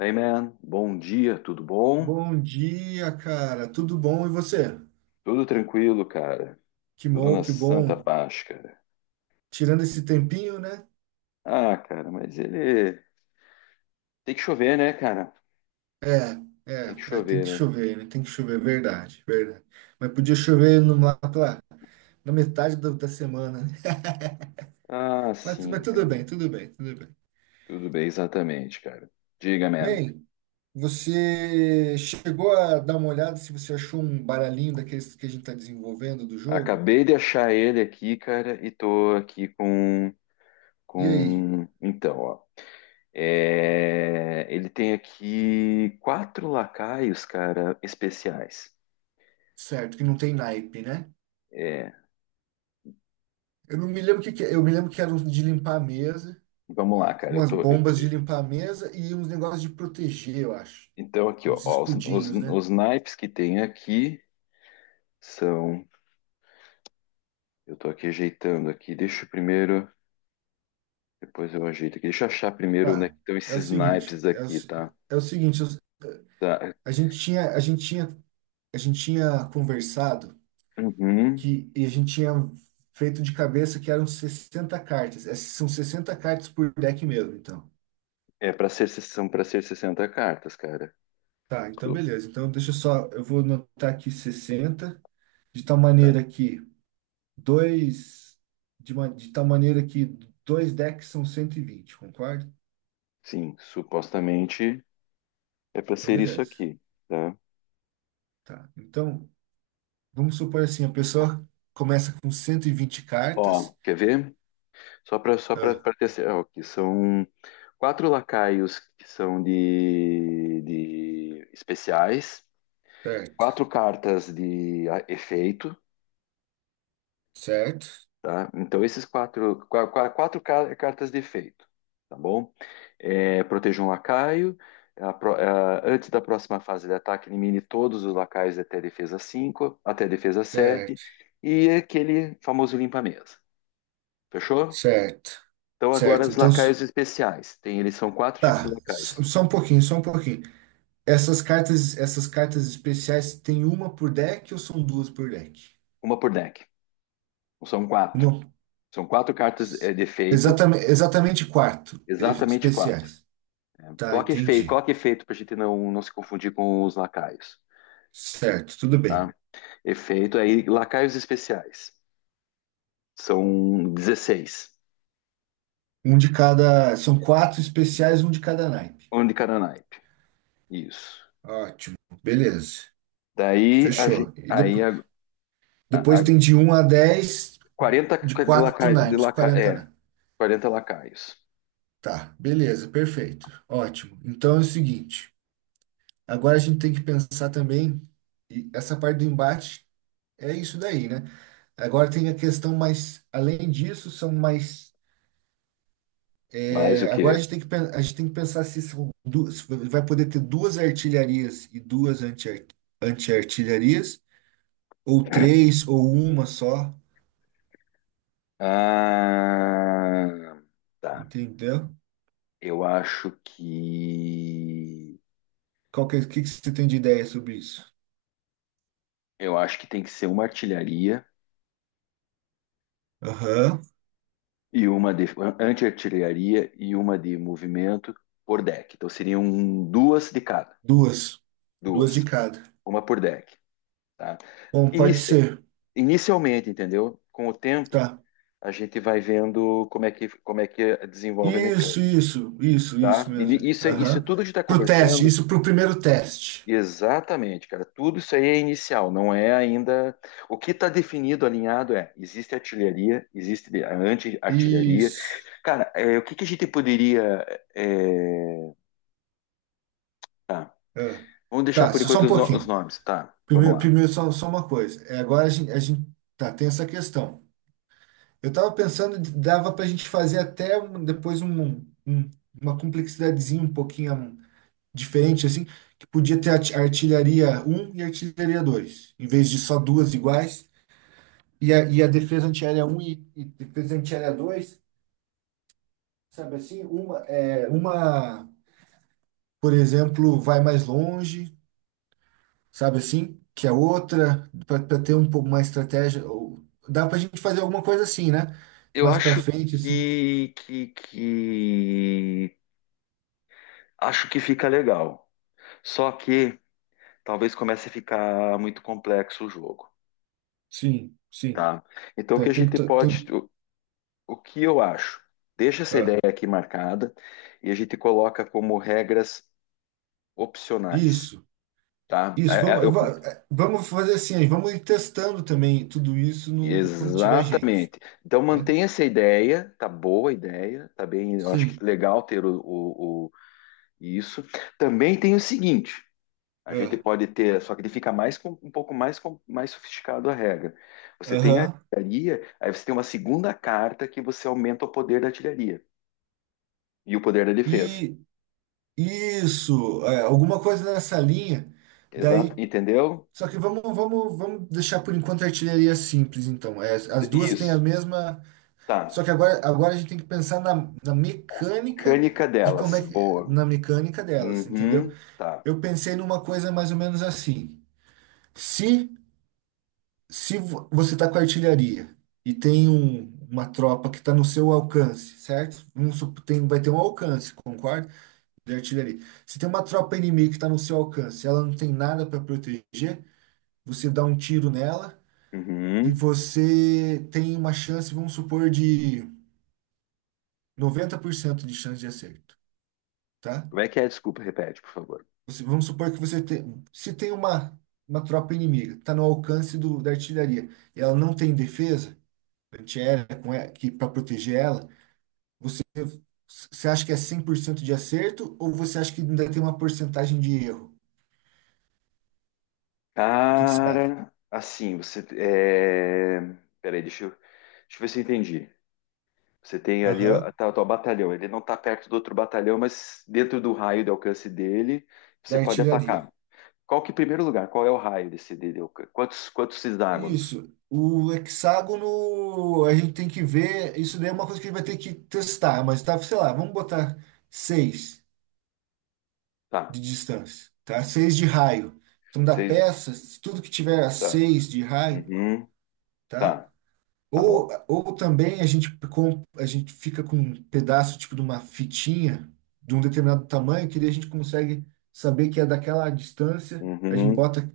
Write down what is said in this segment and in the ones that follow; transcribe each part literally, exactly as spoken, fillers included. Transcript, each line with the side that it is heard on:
left: Hey man, bom dia, tudo bom?
right: Bom dia, cara. Tudo bom? E você?
left: Tudo tranquilo, cara.
right: Que
left: Tudo
right: bom,
left: na
right: que
left: santa
right: bom.
left: paz, cara.
right: Tirando esse tempinho, né?
left: Ah, cara, mas ele tem que chover, né, cara?
right: É,
left: Tem
right: é,
left: que
right: é, tem
left: chover,
right: que
left: né?
right: chover, né? Tem que chover, verdade, verdade. Mas podia chover no, lá pela, na metade do- da semana, né?
left: Ah,
right: Mas, mas
left: sim,
right: tudo
left: cara.
right: bem, tudo bem, tudo bem.
left: Tudo bem, exatamente, cara. Diga, man.
right: Bem, você chegou a dar uma olhada se você achou um baralhinho daqueles que a gente está desenvolvendo do jogo?
left: Acabei de achar ele aqui, cara, e tô aqui com
right: E aí?
left: com então, ó. É, ele tem aqui quatro lacaios, cara, especiais.
right: Certo, que não tem naipe, né?
left: É,
right: Eu não me lembro o que que é. Eu me lembro que era um de limpar a mesa.
left: vamos lá, cara. Eu
right: Umas
left: tô.
right: bombas de limpar a mesa e uns negócios de proteger, eu acho.
left: Então, aqui, ó,
right: Uns
left: ó, os, os,
right: escudinhos, né?
left: os naipes que tem aqui são. Eu tô aqui ajeitando aqui. Deixa eu primeiro. Depois eu ajeito aqui. Deixa eu achar primeiro né é
right: Tá.
left: que estão
right: É o
left: esses naipes
right: seguinte, é o,
left: aqui,
right: se-
left: tá?
right: é o seguinte, eu-
left: Tá.
right: a gente tinha, a gente tinha, a gente tinha conversado
left: Uhum.
right: que e a gente tinha feito de cabeça que eram sessenta cartas. Essas são sessenta cartas por deck mesmo, então.
left: É para ser, são para ser sessenta cartas, cara.
right: Tá, então
left: Su-
right: beleza. Então deixa eu só, eu vou anotar aqui sessenta de tal
left: tá.
right: maneira que dois de, ma- de tal maneira que dois decks são cento e vinte, concorda?
left: Sim, supostamente é para
right: Então
left: ser isso
right: beleza.
left: aqui, tá?
right: Tá. Então, vamos supor assim, a pessoa começa com cento e vinte
left: Ó,
right: cartas.
left: quer ver? Só para só para
right: Ah,
left: ter. cer- Ó, aqui são quatro lacaios que são de, de especiais.
right: certo,
left: quatro cartas de a- efeito,
right: certo,
left: tá? Então, esses quatro, qua- qua- quatro ca- cartas de efeito, tá bom? É, proteja um lacaio. A pro- a- antes da próxima fase de ataque, elimine todos os lacaios até defesa cinco, até defesa sete
right: certo,
left: e aquele famoso limpa-mesa. Fechou?
right: certo,
left: Então, agora
right: certo.
left: os
right: Então, s-
left: lacaios especiais. Tem, eles são quatro tipos de
right: tá, s-
left: lacaios,
right: só um pouquinho, só um pouquinho. Essas cartas, essas cartas especiais tem uma por deck ou são duas por deck?
left: uma por deck. São quatro.
right: Uma,
left: São quatro cartas é, de efeito,
right: exatamente, exatamente quatro eh,
left: exatamente quatro.
right: especiais. Tá,
left: Coloca efeito,
right: entendi.
left: coloca efeito pra gente não, não se confundir com os lacaios,
right: Certo, tudo bem.
left: tá? Efeito aí, lacaios especiais. São dezesseis.
right: Um de cada, são quatro especiais, um de cada naipe.
left: Um de cada naipe. Isso.
right: Ótimo, beleza.
left: Daí a gente.
right: Fechou. E
left: Aí
right: depois
left: a, a,
right: Depois
left: a
right: tem de um a dez
left: quarenta
right: de
left: de
right: quatro
left: lacaio, de
right: naipes,
left: laca,
right: quarenta
left: é,
right: naipes.
left: quarenta lacaios.
right: Tá, beleza, perfeito. Ótimo. Então é o seguinte, agora a gente tem que pensar também, e essa parte do embate é isso daí, né? Agora tem a questão mais, além disso, são mais.
left: Mais o
right: É, agora a
left: quê?
right: gente tem que, pen- a gente tem que pensar se são duas, se vai poder ter duas artilharias e duas anti- anti-artilharias, ou três, ou uma só,
left: Ah, tá.
right: entendeu?
left: Eu acho que.
right: Qual que, é- o que, que você tem de ideia sobre isso?
left: Eu acho que tem que ser uma artilharia
right: Aham.
left: e uma de anti-artilharia e uma de movimento por deck. Então seriam duas de cada,
right: Duas. Duas de
left: duas,
right: cada.
left: uma por deck, tá?
right: Bom, pode
left: Inici-
right: ser.
left: Inicialmente, entendeu? Com o tempo,
right: Tá.
left: a gente vai vendo como é que como é que desenvolve a mecânica,
right: Isso, isso, isso,
left: tá?
right: isso
left: E ni-
right: mesmo.
left: isso é isso
right: Aham.
left: tudo que a gente está
right: Pro teste,
left: conversando,
right: isso pro primeiro teste.
left: exatamente, cara. Tudo isso aí é inicial, não é ainda o que está definido, alinhado é existe artilharia, existe de- a anti-artilharia.
right: Isso.
left: Cara, é, o que que a gente poderia é. Tá.
right: Ah,
left: Vamos deixar
right: tá,
left: por Tá.
right: só
left: enquanto
right: um
left: os, no- os
right: pouquinho.
left: nomes. Tá, vamos
right: Primeiro,
left: lá.
right: primeiro só, só uma coisa. É, agora a gente, a gente- Tá, tem essa questão. Eu tava pensando, de- dava pra gente fazer até um- depois um, um- um, uma complexidadezinha um pouquinho hum, diferente, assim, que podia ter a arti- artilharia um e artilharia dois, em vez de só duas iguais. E a, e a defesa antiaérea um e, e defesa antiaérea dois, sabe assim? Uma, é, uma, por exemplo, vai mais longe, sabe assim? Que a outra, para ter um pouco mais estratégia, ou- dá para a gente fazer alguma coisa assim, né?
left: Eu
right: Mais para
left: acho
right: frente, assim.
left: que, que, que... Acho que fica legal. Só que talvez comece a ficar muito complexo o jogo,
right: Sim, sim.
left: tá? Então, o
right: Tá.
left: que a
right: Tem que.
left: gente
right: To-
left: pode...
right: Tem,
left: O, o que eu acho? Deixa essa
right: ah,
left: ideia aqui marcada e a gente coloca como regras opcionais,
right: Isso,
left: tá?
right: isso.
left: É,
right: Vamos,
left: é,
right: eu
left: eu cu-
right: va- eh, Vamos fazer assim, aí, vamos ir testando também tudo isso no, quando tiver gente,
left: exatamente. Então,
right: né?
left: mantenha essa ideia. Tá boa a ideia. Tá bem... Eu acho que
right: Sim.
left: legal ter o, o Isso. Também tem o seguinte, a gente
right: ah,
left: pode ter, só que ele fica mais com- um pouco mais com- mais sofisticado a regra. Você tem a
right: Aham.
left: artilharia, aí você tem uma segunda carta que você aumenta o poder da artilharia e o poder da defesa.
right: E Isso, é, alguma coisa nessa linha.
left: Exato,
right: Daí,
left: entendeu?
right: só que vamos, vamos, vamos deixar por enquanto a artilharia simples, então. É, as duas têm a
left: Isso.
right: mesma. Só
left: Tá.
right: que agora, agora a gente tem que pensar na, na mecânica
left: Mecânica
right: de como
left: delas,
right: é que,
left: boa.
right: na mecânica delas, entendeu?
left: Uhum, tá.
right: Eu pensei numa coisa mais ou menos assim. Se, se vo- Você está com artilharia e tem um- uma tropa que está no seu alcance, certo? Vamos sup- tem, vai ter um alcance, concorda? De artilharia. Se tem uma tropa inimiga que está no seu alcance, ela não tem nada para proteger, você dá um tiro nela e
left: Uhum.
right: você tem uma chance, vamos supor, de noventa por cento de chance de acerto, tá?
left: Como é que é? Desculpa, repete, por favor.
right: Você- vamos supor que você tem, se tem uma, uma tropa inimiga, está no alcance do, da artilharia, e ela não tem defesa antiaérea com e- que para proteger ela, você Você acha que é cem por cento de acerto ou você acha que ainda tem uma porcentagem de erro? O que que você acha?
left: Cara, assim, você é... Peraí, deixa eu... deixa eu ver se eu entendi. Você tem ali
right: Aham.
left: tá, tá o teu batalhão. Ele não está perto do outro batalhão, mas dentro do raio de alcance dele,
right: Da
left: você pode
right: artilharia.
left: atacar. Qual que, em primeiro lugar, qual é o raio desse dele? De alcance? Quantos, quantos hexágonos?
right: Isso. O hexágono, a gente tem que ver. Isso daí é uma coisa que a gente vai ter que testar, mas tá, sei lá, vamos botar seis
left: Tá.
right: de distância, tá? Seis de raio. Então, da
left: Seis.
right: peça, se tudo que tiver a
left: Tá.
right: seis de raio,
left: Uhum.
right: tá?
left: Tá. Tá
right: Ou,
left: bom.
right: ou também a gente, com, a gente fica com um pedaço tipo de uma fitinha de um determinado tamanho, que daí a gente consegue saber que é daquela distância. A gente
left: Uhum.
right: bota,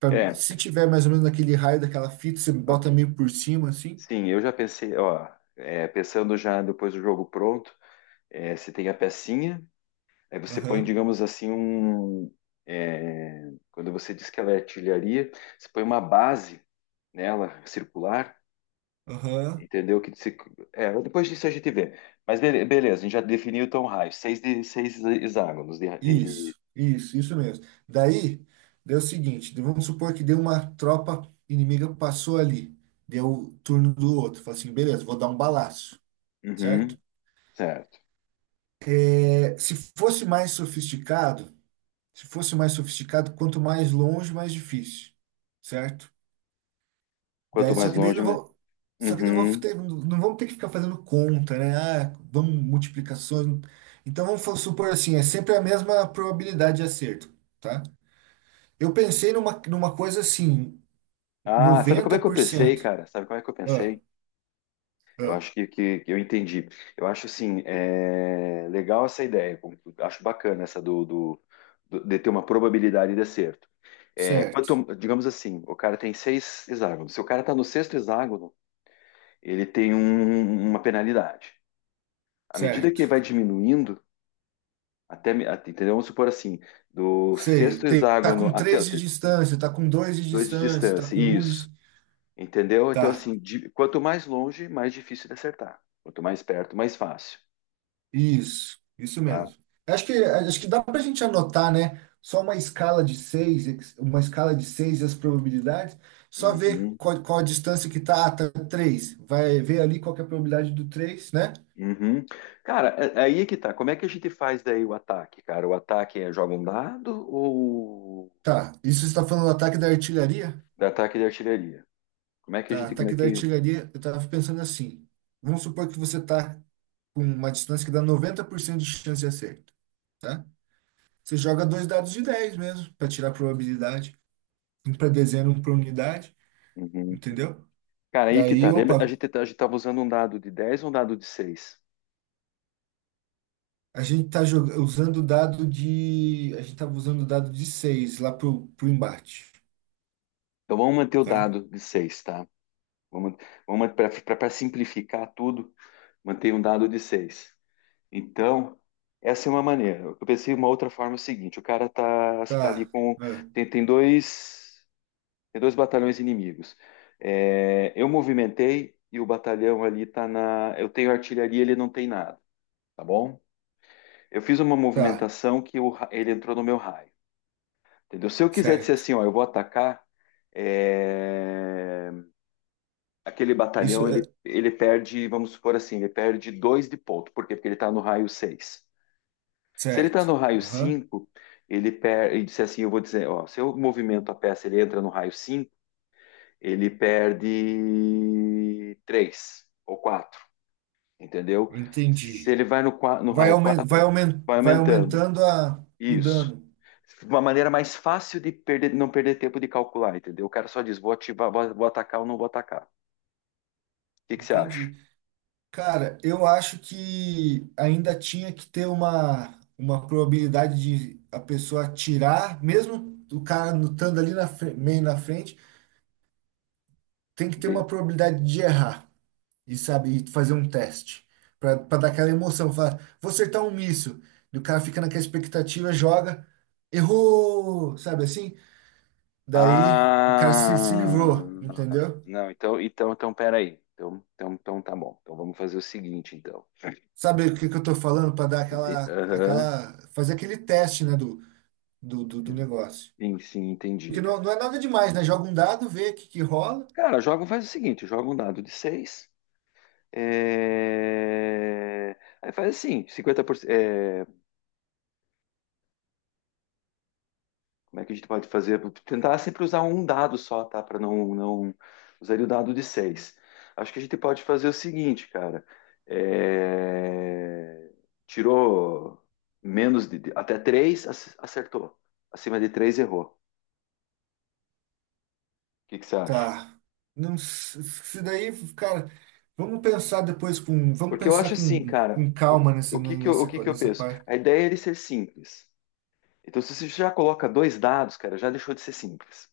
right: pra-
left: É,
right: se tiver mais ou menos naquele raio daquela fita, você
left: ok.
right: bota meio por cima, assim.
left: Sim, eu já pensei, ó, é, pensando já depois do jogo pronto, é, você tem a pecinha. Aí você põe,
right: Aham,
left: digamos assim, um, é, quando você diz que ela é artilharia, você põe uma base nela, circular,
right: aham.
left: entendeu? Que se- É, depois disso a gente vê. Mas bele- beleza, a gente já definiu então o raio, seis, de, seis hexágonos de, de- de-
right: Isso, isso, isso mesmo. Daí, deu o seguinte, vamos supor que deu, uma tropa inimiga passou ali, deu o turno do outro, falou assim, beleza, vou dar um balaço,
left: Uhum,
right: certo?
left: certo.
right: É, se fosse mais sofisticado, se fosse mais sofisticado, quanto mais longe, mais difícil, certo?
left: Quanto
right: Daí, só
left: mais
right: que daí
left: longe,
right: não
left: mais.
right: vou, só que daí não vou
left: Uhum.
right: ter, não vamos ter que ficar fazendo conta, né? Ah, vamos multiplicações. Então vamos supor assim, é sempre a mesma probabilidade de acerto, tá? Eu pensei numa, numa coisa assim,
left: Ah, sabe como é que eu pensei,
right: noventa por cento.
left: cara? Sabe como é que eu
right: Ah,
left: pensei? Eu
right: ah,
left: acho que, que, que eu entendi. Eu acho assim, é, legal essa ideia. com- Acho bacana essa do, do- do- de ter uma probabilidade de acerto. É,
right: certo,
left: quanto- digamos assim, o cara tem seis hexágonos. Se o cara está no sexto hexágono, ele tem um- um, uma penalidade. À medida
right: certo.
left: que vai diminuindo, até, me- até- entendeu? Vamos supor assim, do
right: Sei,
left: sexto
right: tem- tá
left: hexágono
right: com
left: até o
right: três de
left: te-
right: distância, tá com dois de
left: dois de
right: distância, tá
left: distância.
right: com um
left: Isso.
right: de...
left: Entendeu?
right: Tá,
left: Então, assim, de- quanto mais longe, mais difícil de acertar. Quanto mais perto, mais fácil,
right: isso, isso
left: tá?
right: mesmo. Acho que, acho que dá pra gente anotar, né? Só uma escala de seis, uma escala de seis e as probabilidades, só ver
left: Uhum,
right: qual, qual a distância que tá, ah, tá três. Vai ver ali qual que é a probabilidade do três, né?
left: uhum. Cara, é- aí é que tá. Como é que a gente faz daí o ataque, cara? O ataque é joga um dado ou
right: Tá, isso você está falando do ataque da artilharia?
left: da ataque de artilharia? Como é que a
right: Tá,
left: gente, como é
right: ataque da
left: que...
right: artilharia, eu tava pensando assim. Vamos supor que você tá com uma distância que dá noventa por cento de chance de acerto, tá? Você joga dois dados de dez mesmo, para tirar a probabilidade. Um para dezena, um para unidade,
left: Uhum.
right: entendeu?
left: Cara, aí que
right: Daí,
left: tá. Lembra, a
right: opa,
left: gente, tá- a gente tava usando um dado de dez ou um dado de seis.
right: a gente tá joga- usando o dado de. A gente tava usando o dado de seis lá pro, pro embate,
left: Então vamos manter o
right: tá?
left: dado de seis, tá? Vamos, vamos para simplificar tudo, manter um dado de seis. Então, essa é uma maneira. Eu pensei uma outra forma é o seguinte, o cara tá, você tá ali
right: Tá,
left: com...
right: ah,
left: Tem, tem dois. Tem dois batalhões inimigos. É, eu movimentei e o batalhão ali tá na. Eu tenho artilharia, ele não tem nada, tá bom? Eu fiz uma
right: tá,
left: movimentação que o ra- ele entrou no meu raio. Entendeu? Se eu quiser dizer
right: certo.
left: assim, ó, eu vou atacar, é, aquele
right: Isso
left: batalhão
right: é
left: ele, ele perde, vamos supor assim, ele perde dois de ponto. Por quê? Porque ele está no raio seis. Se ele está
right: certo.
left: no raio
right: Aham,
left: cinco, ele perde. Ele disse assim, eu vou dizer, ó, se eu movimento a peça, ele entra no raio cinco. Ele perde três ou quatro, entendeu? Se
right: entendi.
left: ele vai no, no
right: Vai,
left: raio
right: aumen- vai,
left: quatro,
right: aumen-
left: vai
right: vai
left: aumentando.
right: aumentando a, o
left: Isso.
right: dano.
left: Uma maneira mais fácil de perder, não perder tempo de calcular, entendeu? O cara só diz, vou ativar, vou, vou atacar ou não vou atacar. O que que você acha?
right: Entendi. Cara, eu acho que ainda tinha que ter uma, uma probabilidade de a pessoa atirar, mesmo o cara lutando ali na, fre- meio na frente, tem que ter
left: Entendi.
right: uma probabilidade de errar e sabe, e fazer um teste para dar aquela emoção. Falar, vou acertar um míssil. E o cara fica naquela expectativa, joga, errou, sabe assim? Daí o cara se, se
left: Ah,
right: livrou, entendeu?
left: não, então, então, então, peraí. Então, então, então tá bom. Então vamos fazer o seguinte, então.
right: Sabe o que que eu estou falando para dar
left: Ente-
right: aquela,
left: Aham.
right: aquela, fazer aquele teste, né, do, do, do, do negócio.
left: Sim, sim, entendi,
right: Porque não,
left: cara.
right: não é nada demais, né? Joga um dado, vê o que, que rola.
left: Cara, joga, faz o seguinte, joga um dado de seis. É, aí faz assim, cinquenta por cento. É... Como é que a gente pode fazer? Tentar sempre usar um dado só, tá? Para não, não. Usaria o dado de seis. Acho que a gente pode fazer o seguinte, cara. É, tirou menos de. Até três acertou. Acima de três errou. O que que você acha?
right: Tá. Não, se se daí, cara, vamos pensar depois com, vamos
left: Porque eu
right: pensar
left: acho assim,
right: com,
left: cara.
right: com
left: por-
right: calma nessa,
left: O que que eu, o
right: nessa,
left: que
right: co-
left: que eu
right: nessa
left: penso?
right: parte.
left: A ideia é ele ser simples. Então, se você já coloca dois dados, cara, já deixou de ser simples.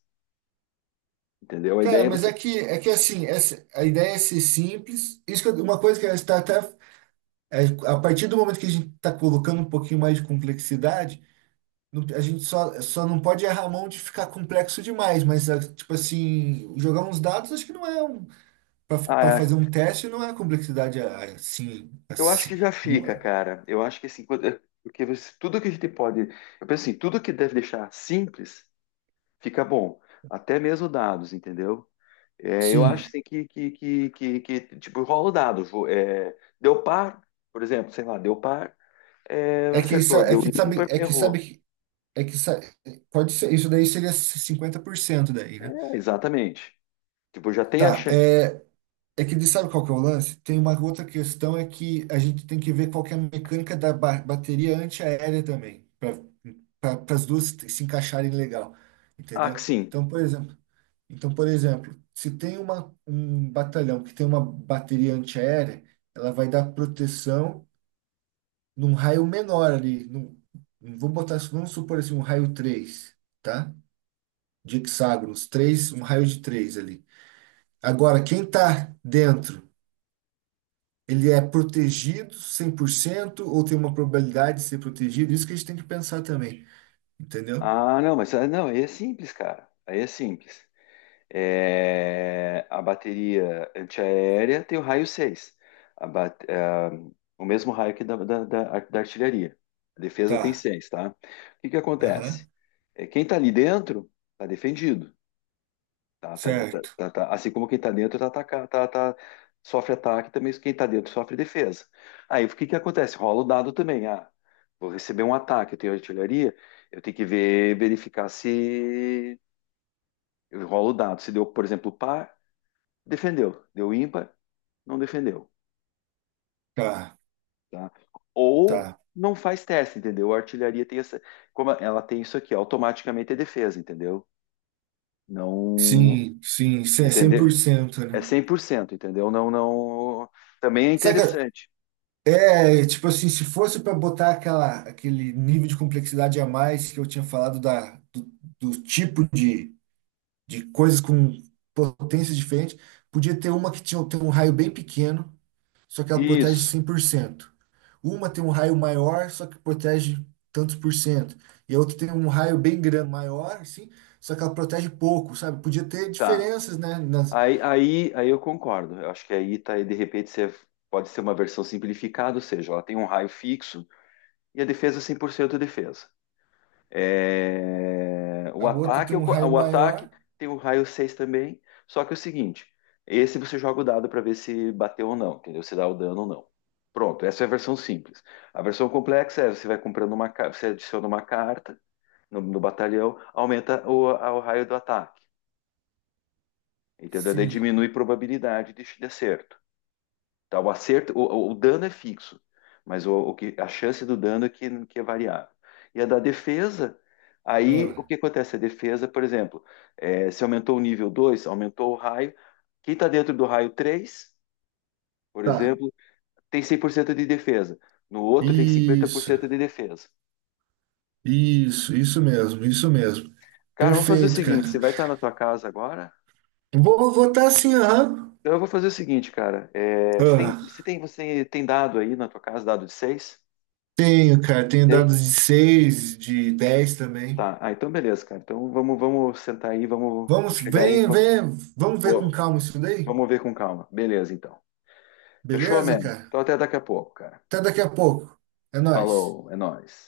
left: Entendeu? A
right: Cara,
left: ideia é
right: mas
left: você.
right: é que, é que assim, essa, a ideia é ser simples. Isso que eu- uma coisa que está até, é, a partir do momento que a gente está colocando um pouquinho mais de complexidade, Não- a gente só, só não pode errar a mão de ficar complexo demais, mas, ah, tipo assim, jogar uns dados acho que não é um. Para
left: Ah,
right: fazer um teste não é complexidade ah, assim.
left: eu acho
right: assim
left: que já
right: um,
left: fica,
right: ah,
left: cara. Eu acho que assim, quando- é, porque você- tudo que a gente pode. Eu penso assim, tudo que deve deixar simples fica bom. Até mesmo dados, entendeu? É, eu
right: sim.
left: acho assim que, que, que, que, que, tipo, rola o dado. Vo- é, deu par, por exemplo, sei lá, deu par, é,
right: É que,
left: acertou.
right: sa- é
left: Deu
right: que sabe.
left: ímpar,
right: É que sabe.
left: errou.
right: que- É que sa- Pode ser. Isso daí seria cinquenta por cento daí, né?
left: É, exatamente. Tipo, já tem a
right: Tá.
left: chance.
right: é, É que ele sabe qual que é o lance? Tem uma outra questão é que a gente tem que ver qual que é a mecânica da ba- bateria antiaérea também, para as duas se encaixarem legal,
left: Ah, que
right: entendeu?
left: sim.
right: Então, por exemplo, então, por exemplo, se tem uma, um batalhão que tem uma bateria antiaérea, ela vai dar proteção num raio menor ali, num, vamos botar, vamos supor assim, um raio três, tá? De hexágonos, três um raio de três ali. Agora, quem tá dentro ele é protegido cem por cento ou tem uma probabilidade de ser protegido? Isso que a gente tem que pensar também, entendeu?
left: Ah, não, mas ah, não, aí é simples, cara. Aí é simples. É, a bateria antiaérea tem o raio seis, a ba- a- o mesmo raio que da, da, da- da artilharia. A defesa tem
right: Tá,
left: seis, tá? O que que
right: aham,
left: acontece? É, quem tá ali dentro tá defendido, tá? Tá- tá-
right: certo,
left: tá- tá- assim como quem tá dentro tá, ataca- tá- tá- sofre ataque, também quem tá dentro sofre defesa. Aí o que que acontece? Rola o dado também. Ah, vou receber um ataque, eu tenho artilharia, eu tenho que ver, verificar se eu rolo o dado. Se deu, por exemplo, par, defendeu, deu ímpar, não defendeu,
right: tá,
left: tá? Ou
right: tá.
left: não faz teste, entendeu? A artilharia tem essa, como ela tem isso aqui, automaticamente é defesa, entendeu? Não,
right: Sim, sim, isso é cem- por
left: entender
right: cento, né?
left: é cem por cento, entendeu? Não, não, também é
right: Saca,
left: interessante.
right: é, tipo assim, se fosse para botar aquela, aquele nível de complexidade a mais que eu tinha falado da, do, do tipo de, de coisas com potências diferentes, podia ter uma que tinha, tem um raio bem pequeno, só que ela protege
left: Isso,
right: cem por cento. Uma tem um raio maior, só que protege tantos por cento. E a outra tem um raio bem grande, maior, assim, só que ela protege pouco, sabe? Podia ter
left: tá.
right: diferenças, né? Nas...
left: Aí, aí, aí eu concordo. Eu acho que aí tá, aí, de repente você pode ser uma versão simplificada, ou seja, ela tem um raio fixo e a defesa é cem por cento defesa. É, o
right: A outra
left: ataque,
right: tem
left: eu
right: um raio
left: o ataque
right: maior,
left: tem o raio seis também, só que é o seguinte, esse você joga o dado para ver se bateu ou não, entendeu? Se dá o dano ou não. Pronto, essa é a versão simples. A versão complexa é você vai comprando uma, ca- você adiciona uma carta no, no batalhão, aumenta o, a- o raio do ataque, entendeu? Daí
right: sim.
left: diminui a probabilidade de, de acerto. Tá, o acerto, o, o dano é fixo, mas o, o que, a chance do dano é que, que é variável. E a da defesa, aí o
right: Ah,
left: que acontece? A defesa, por exemplo, é, se aumentou o nível dois, aumentou o raio, quem está dentro do raio três, por
right: tá.
left: exemplo, tem cem por cento de defesa, no outro tem cinquenta por
right: Isso,
left: cento de defesa.
right: isso, isso mesmo, isso mesmo.
left: Cara, vamos fazer o
right: Perfeito, cara.
left: seguinte, você vai estar na tua casa agora?
right: Vou votar assim, aham.
left: Então eu vou fazer o seguinte, cara, é, você tem,
right: Ah,
left: você tem, você tem dado aí na tua casa, dado de seis?
right: tenho, cara, tenho dados de seis, de dez também.
left: Tá, ah, então beleza, cara. Então vamos, vamos sentar aí, vamos, eu vou
right: Vamos,
left: chegar aí,
right: vem,
left: vou,
right: vem, vamos ver com
left: vou-
right: calma isso daí?
left: vamos ver com calma. Beleza, então. Fechou,
right: Beleza,
left: mano?
right: cara?
left: Então até daqui a pouco, cara.
right: Até daqui a pouco. É nóis.
left: Falou, é nóis.